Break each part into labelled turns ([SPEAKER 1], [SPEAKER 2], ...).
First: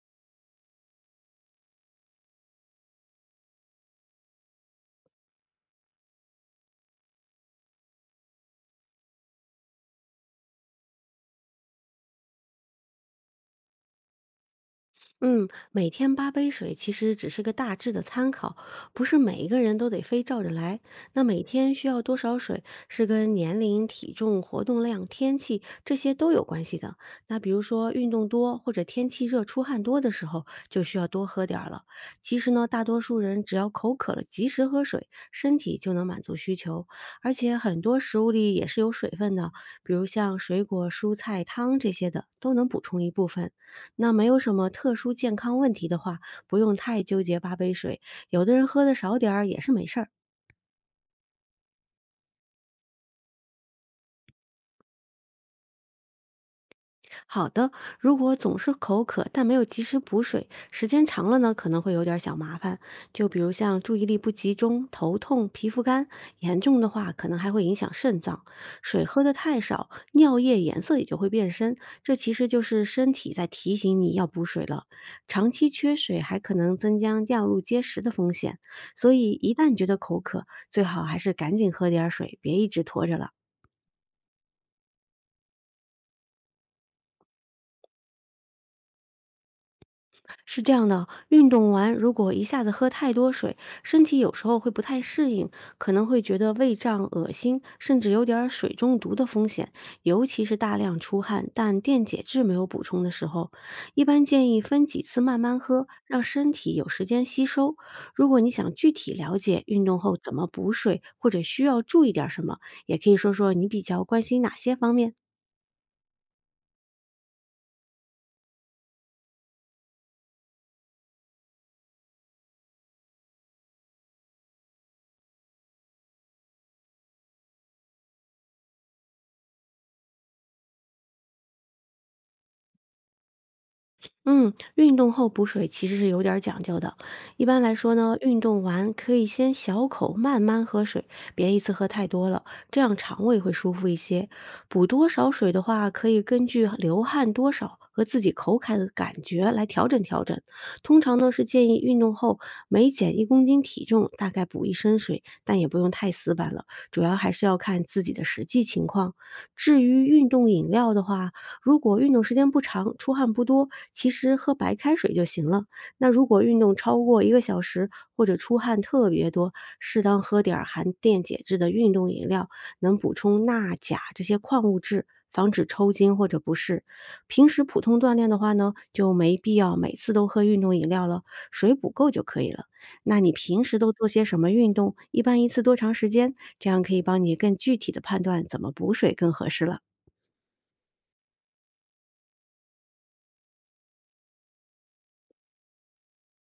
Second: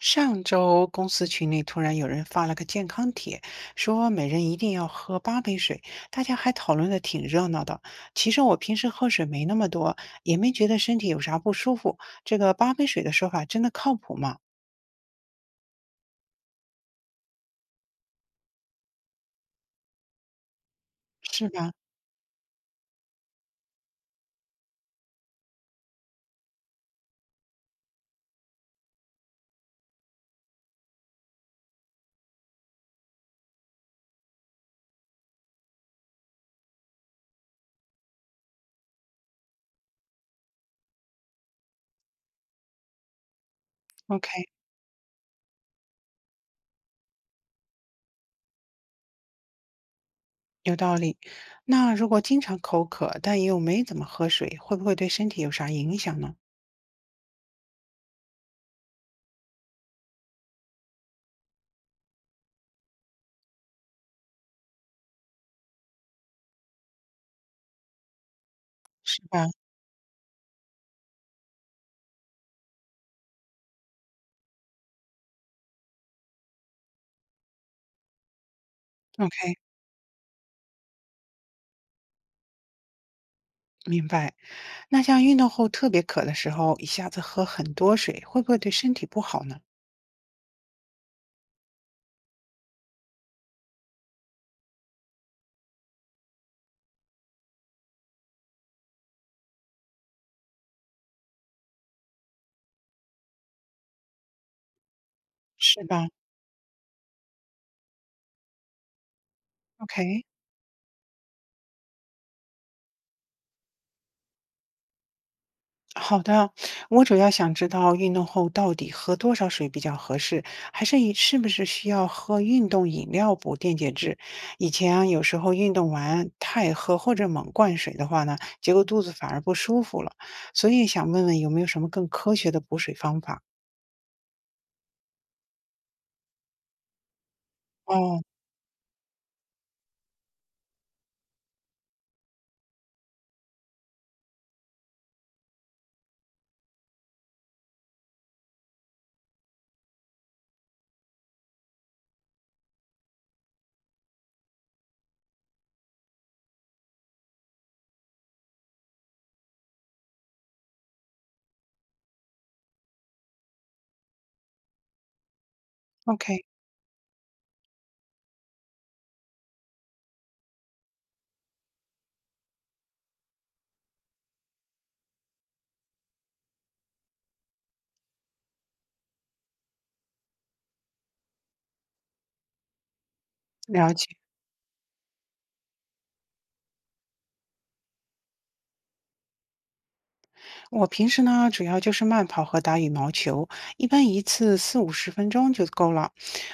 [SPEAKER 1] 上周公司群里突然有人发了个健康帖，说每人一定要喝八杯水，大家还讨论的挺热闹的。其实我平时喝水没那么多，也没觉得身体有啥不舒服。这个八杯水的说法真的靠谱吗？
[SPEAKER 2] 嗯，每天八杯水其实只是个大致的参考，不是每一个人都得非照着来。那每
[SPEAKER 1] 是吧
[SPEAKER 2] 天需要多少水，是跟年龄、体重、活动量、天气这些都有关系的。那比如说运动多或者天气热、出汗多的时候，就需要多喝点儿了。其实呢，大多数人只要口渴了，及时喝水，身体就能满足需求。而且很多食物里也是有水分的，比如像水果、蔬菜、汤这些的，都能补充一部分。那没有
[SPEAKER 1] ？OK，
[SPEAKER 2] 什么特殊健康问题的话，不用太纠结八杯水，有的人喝的少点儿也是没事儿。
[SPEAKER 1] 有道理。那如果经常口渴，但又没怎么喝水，会不会对身体有啥影响呢？
[SPEAKER 2] 好的，如果总是口渴但没有及时补水，时间长了呢，可能会有点儿小麻烦。就比如像注意力不集中、头痛、皮肤干，严重的话可能还会影响肾脏。水
[SPEAKER 1] 是
[SPEAKER 2] 喝的
[SPEAKER 1] 吧
[SPEAKER 2] 太少，尿液颜色也就会变深，这其实就是身体在提醒你要补水了。长期缺水还可能增加尿路结石的风险，所以一
[SPEAKER 1] ？OK，
[SPEAKER 2] 旦觉得口渴，最好还是赶紧喝点儿水，别一直拖着了。
[SPEAKER 1] 明白。那像运动后特别渴的时候，一下子喝很多水，会不会对身体不好呢？
[SPEAKER 2] 是这样的，运动完如果一下子喝太多水，身体有时候会不太适应，可能会觉得胃胀、恶心，甚至有点儿水中毒的风险。尤其是大量出汗但电解质没有补充的时候，一般建议分几次慢慢
[SPEAKER 1] 是
[SPEAKER 2] 喝，
[SPEAKER 1] 吧？
[SPEAKER 2] 让身体有时间吸收。如果你想具体了解运动后
[SPEAKER 1] OK，
[SPEAKER 2] 怎么补水，或者需要注意点儿什么，也可以说说你比较关心哪些方面。
[SPEAKER 1] 好的。我主要想知道运动后到底喝多少水比较合适，还是以是不是需要喝运动饮料补电解质？以前啊，有时候运动完太喝或者猛灌水的话呢，结果肚子反而不舒服了。所以想问问有没有什么更科学的补水方法？
[SPEAKER 2] 嗯，运动后补水其实是有点儿讲究的。一般来说呢，
[SPEAKER 1] 哦
[SPEAKER 2] 运动完可以先小口慢慢喝水，别一次喝太多了，这样肠胃会舒服一些。补多少水的话，可以根据流汗多少和自己口渴的感觉来调整调整。通常呢是建议运动后每减1公斤体重，大概补1升水，但也不用太死板了，主要还是要看自己的实际情况。至于运动饮料的话，如果运动时间不长，出汗不多，其实喝白开水就行了。那如
[SPEAKER 1] ，OK，
[SPEAKER 2] 果运动超过一个小时，或者出汗特别多，适当喝点儿含电解质的运动饮料，能补充钠、钾这些矿物质，防止抽筋或者不适。平时普通锻炼的话呢，就没必要每次都喝运动饮料了，水补够就可以了。那你平时
[SPEAKER 1] 了
[SPEAKER 2] 都
[SPEAKER 1] 解。
[SPEAKER 2] 做些什么运动？一般一次多长时间？这样可以帮你更具体的判断怎么补水更合适了。
[SPEAKER 1] 我平时呢，主要就是慢跑和打羽毛球，一般一次4、50分钟就够了。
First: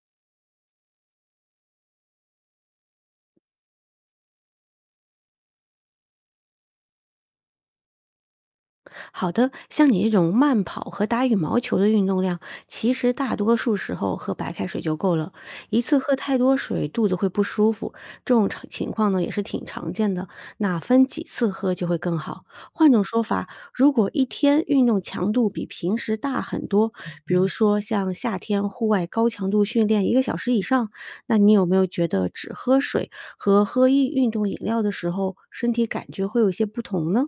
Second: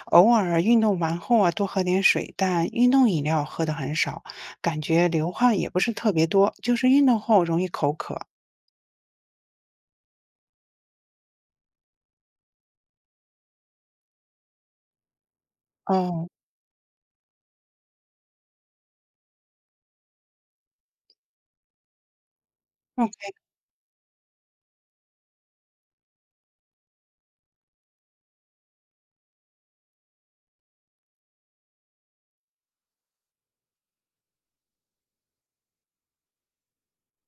[SPEAKER 1] 偶尔运动完后啊，多喝点水，但运动饮料喝的很少，感觉流汗也不是特别多，就是运动后容易口渴。
[SPEAKER 2] 好的，像你这种慢跑和打羽毛球的运动量，其实大多数时候喝白开水就够了。一次喝
[SPEAKER 1] 哦
[SPEAKER 2] 太多水，肚子会不舒服，这种常情况呢也是挺常见的。那分几次喝就会更好。换种说
[SPEAKER 1] ，OK，
[SPEAKER 2] 法，如果一天运动强度比平时大很多，比如说像夏天户外高强度训练1个小时以上，那你有没有觉得只喝水和喝一运动饮料的时候，身体感觉会有些不同呢？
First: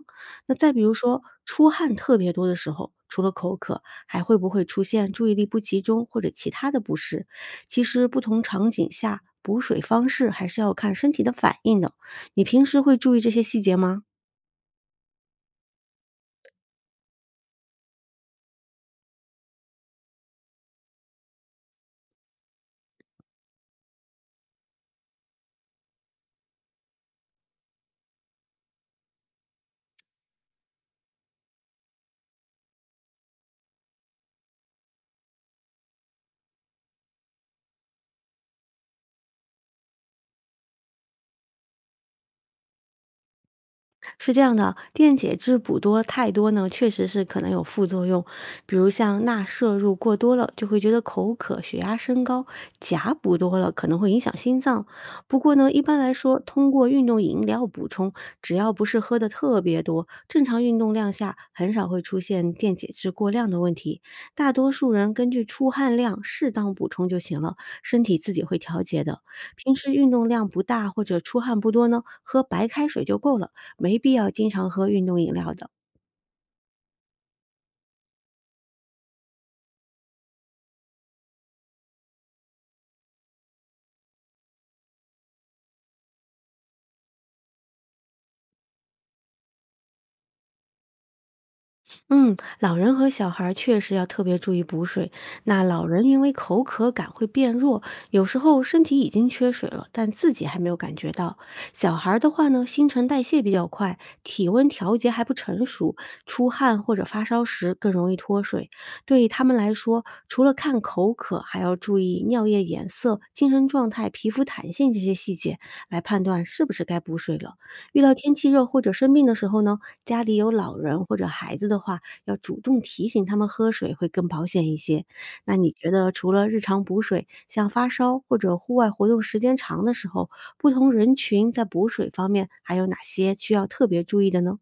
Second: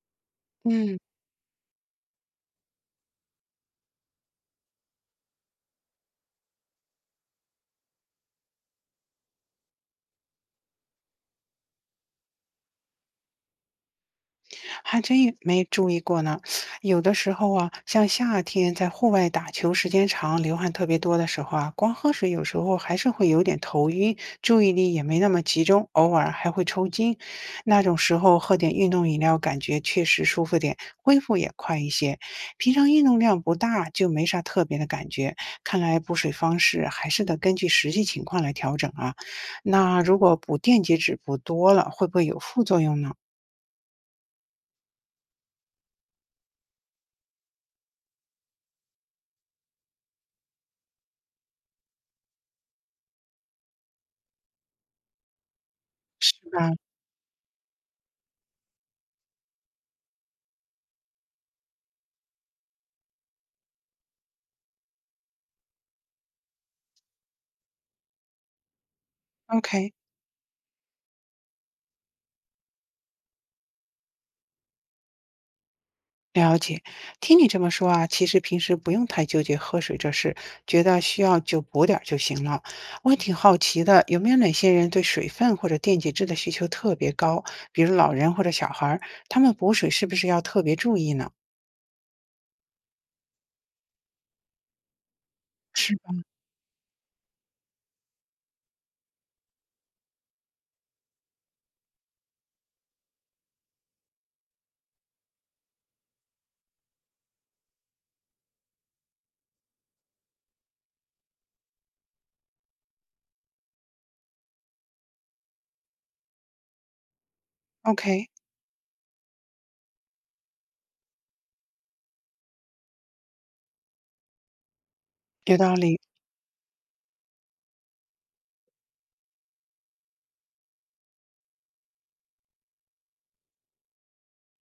[SPEAKER 2] 那再比如
[SPEAKER 1] 嗯。
[SPEAKER 2] 说出汗特别多的时候，除了口渴，还会不会出现注意力不集中或者其他的不适？其实不同场景下补水方式还是要看身体的反应的。你平时会注意这些细节吗？
[SPEAKER 1] 还真也没注意过呢。有的时候啊，像夏天在户外打球时间长，流汗特别多的时候啊，光喝水有时候还是会有点头晕，注意力也没那么集中，偶尔还会抽筋。那种时候喝点运动饮料，感觉确实舒服点，恢复也快一些。平常运动量不大，就没啥特别的感觉。看来补水方式还是得根据实际情况来调整啊。那如果补电解质补多了，会不会有副作用呢？
[SPEAKER 2] 是这样的，电解质补多太多呢，确实是可能有副作用，比如像钠摄入过多了，就会觉得口渴、血压升高；钾补多了可能会影响心脏。不过呢，一般来说，
[SPEAKER 1] 是吧
[SPEAKER 2] 通过运动饮料补充，只要不是喝的特别多，正常运动量下很少会出现电解质过量的问题。大多数人根据出汗量适当补充就行了，身体自己会调节的。平时
[SPEAKER 1] ？OK。
[SPEAKER 2] 运动量不大或者出汗不多呢，喝白开水就够了。没必要经常喝运动饮料的。
[SPEAKER 1] 了解，听你这么说啊，其实平时不用太纠结喝水这事，觉得需要就补点儿就行了。我也挺好奇的，有没有哪些人对水分或者电解质的需求特别高，比如老人或者小孩儿，他们补水是不是要特别注意呢？
[SPEAKER 2] 嗯，老人和小孩儿确实要特别注意补水。那老
[SPEAKER 1] 是
[SPEAKER 2] 人
[SPEAKER 1] 吧
[SPEAKER 2] 因为口渴感会变弱，有时候身体已经缺水了，但自己还没有感觉到。小孩儿的话呢，新陈代谢比较快，体温调节还不成熟，出汗或者发烧时更容易脱水。对于他们来说，除了看口渴，还要注意尿液颜色、精神状态、皮肤弹性这些细节，来判断是不是该补水了。遇到
[SPEAKER 1] ？OK，
[SPEAKER 2] 天气热或者生病的时候呢，家里有老人或者孩子的话，要主动提醒他们喝水会更保险一些。那
[SPEAKER 1] 有
[SPEAKER 2] 你
[SPEAKER 1] 道
[SPEAKER 2] 觉
[SPEAKER 1] 理。
[SPEAKER 2] 得除了日常补水，像发烧或者户外活动时间长的时候，不同人群在补水方面还有哪些需要特别注意的呢？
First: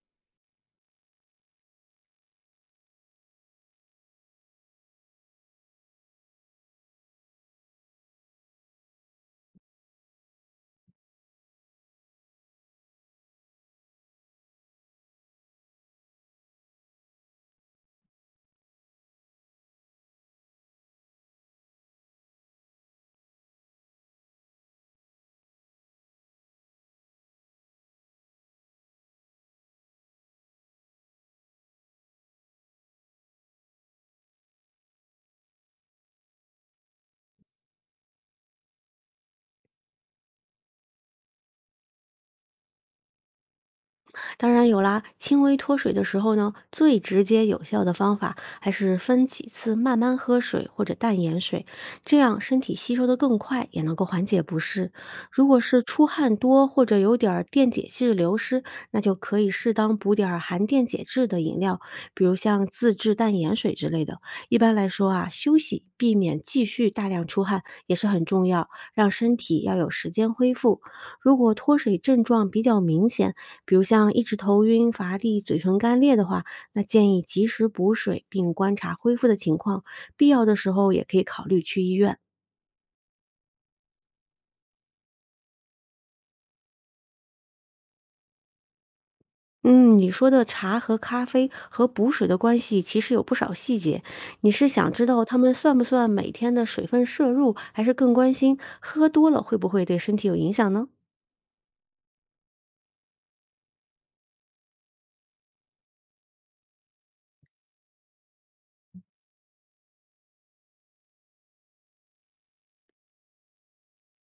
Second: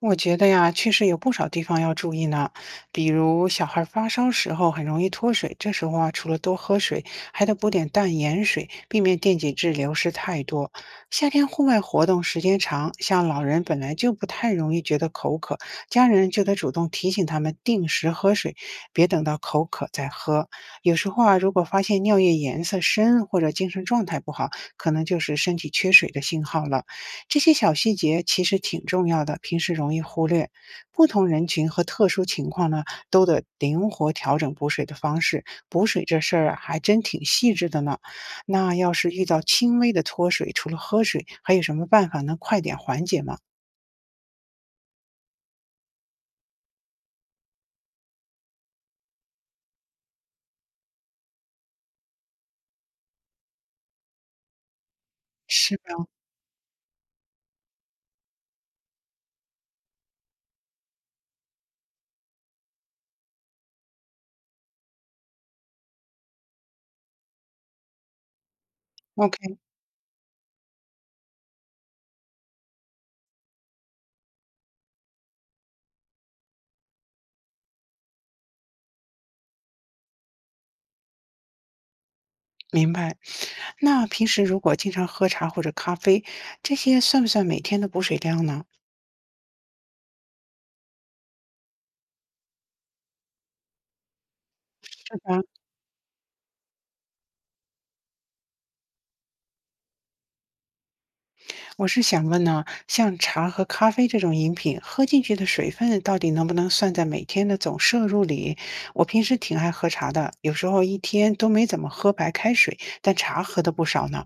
[SPEAKER 1] 我觉得呀，确实有不少地方要注意呢，比如小孩儿发烧时候很容易脱水，这时候啊，除了多喝水，还得补点淡盐水，避免电解质流失太多。夏天户外活动时间长，像老人本来就不太容易觉得口渴，家人就得主动提醒他们定时喝水，别等到口渴再喝。有时候啊，如果发现尿液颜色深或者精神状态不好，可能就是身体缺水的信号了。这些小细节其实挺重要的，平时容易忽略。不同人群和特殊情况呢，都得灵活调整补水的方式。补水这事儿啊还真挺细致的呢。那要是遇到轻微的脱水，除了喝水，还有什么办法能快点缓解吗？
[SPEAKER 2] 当然有啦，轻微脱水的时候呢，最直接有效的方法还是分几次慢慢喝水或者淡盐水，这样身体吸收的更快，也能够缓解不适。如果
[SPEAKER 1] 是
[SPEAKER 2] 是出
[SPEAKER 1] 吧？
[SPEAKER 2] 汗多或者有点儿电解质流失，那就可以适当补点儿含电解质的饮料，比如像自制淡盐水之类的。一般来说啊，休息避免继续大量出汗也是很重要，让身
[SPEAKER 1] ？OK，
[SPEAKER 2] 体要有时间恢复。如果脱水症状比较明显，比如像一直头晕、乏力、嘴唇干裂的话，那建议及时补水，并观察恢复的情况，必要的时候也可以考虑去医院。
[SPEAKER 1] 明白。那平时如果经常喝茶或者咖啡，这些算不算每天的补水量呢？
[SPEAKER 2] 嗯，你说的茶和咖啡和补水的关系其实有不少细节。你是想知
[SPEAKER 1] 是
[SPEAKER 2] 道它
[SPEAKER 1] 吧？
[SPEAKER 2] 们算不算每天的水分摄入，还是更关心喝多了会不会对身体有影响呢？
[SPEAKER 1] 我是想问呢，像茶和咖啡这种饮品，喝进去的水分到底能不能算在每天的总摄入里？我平时挺爱喝茶的，有时候一天都没怎么喝白开水，但茶喝的不少呢。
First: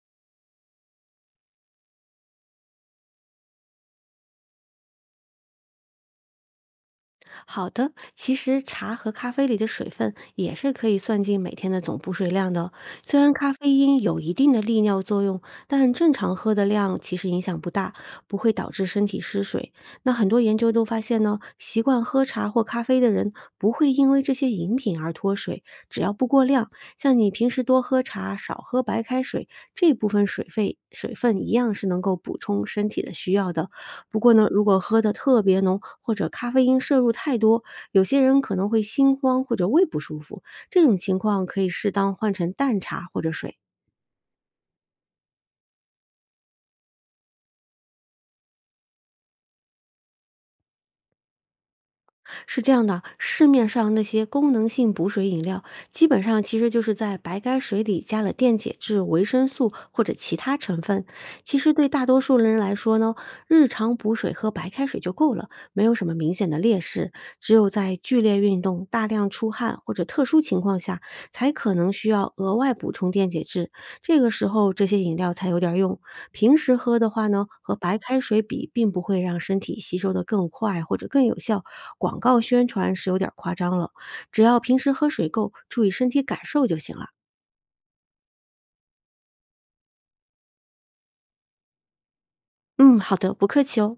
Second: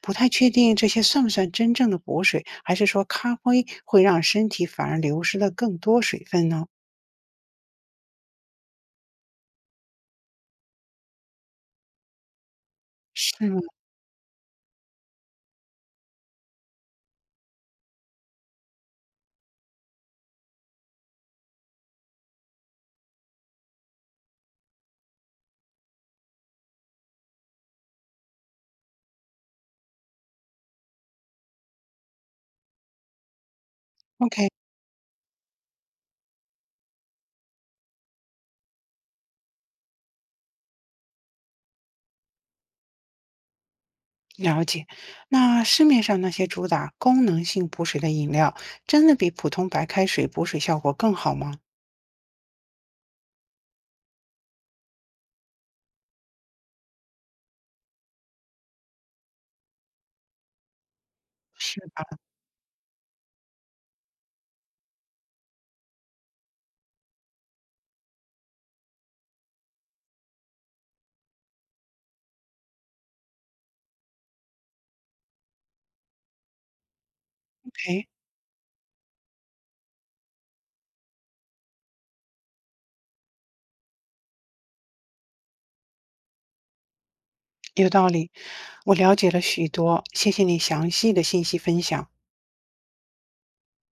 [SPEAKER 1] 不太确定这些算不算真正的补水，还是说咖啡会让身体反而流失了更多水分呢？
[SPEAKER 2] 好的，其实茶和咖啡里的水分也是可以算进每天的总补水量的哦。虽然
[SPEAKER 1] 是
[SPEAKER 2] 咖
[SPEAKER 1] 吗？
[SPEAKER 2] 啡因有一定的利尿作用，但正常喝的量其实影响不大，不会导致身体失水。那很多研究都发现呢，习惯喝茶或咖啡的人不会因为这些饮品而脱水，只要不过量，像你平时多喝茶、少喝白开水，这部分水费水分一样是能够补充身体的需要的。不过呢，
[SPEAKER 1] OK，
[SPEAKER 2] 如果喝的特别浓或者咖啡因摄入太多，有些人可能会心慌或者胃不舒服，这种情况可以适当换成淡茶或者水。
[SPEAKER 1] 了解。那市面上那些主打功能性补水的饮料，真的比普通白开水补水效果更好吗？
[SPEAKER 2] 是这样的，市面上那些功能性补水饮料，基本上其实就是在白开水里加了电解质、维生素或者其他成分。其实
[SPEAKER 1] 是
[SPEAKER 2] 对大多数人来说呢，日常补水喝白开水就够了，没有什么明显的劣势。只有在剧烈运动、大量出汗或者特殊情况下，才可能需要额外补充电解质。这个时候，这些饮料才有点儿用。平时喝的话呢，和白
[SPEAKER 1] ？OK。
[SPEAKER 2] 开水比，并不会让身体吸收的更快或者更有效。广告宣传是有点儿夸张了，只要平时喝水够，注意身体感受就行了。
[SPEAKER 1] 有道理，我了解了许多，谢谢你详细的信息分享。
[SPEAKER 2] 嗯，好的，不客气哦。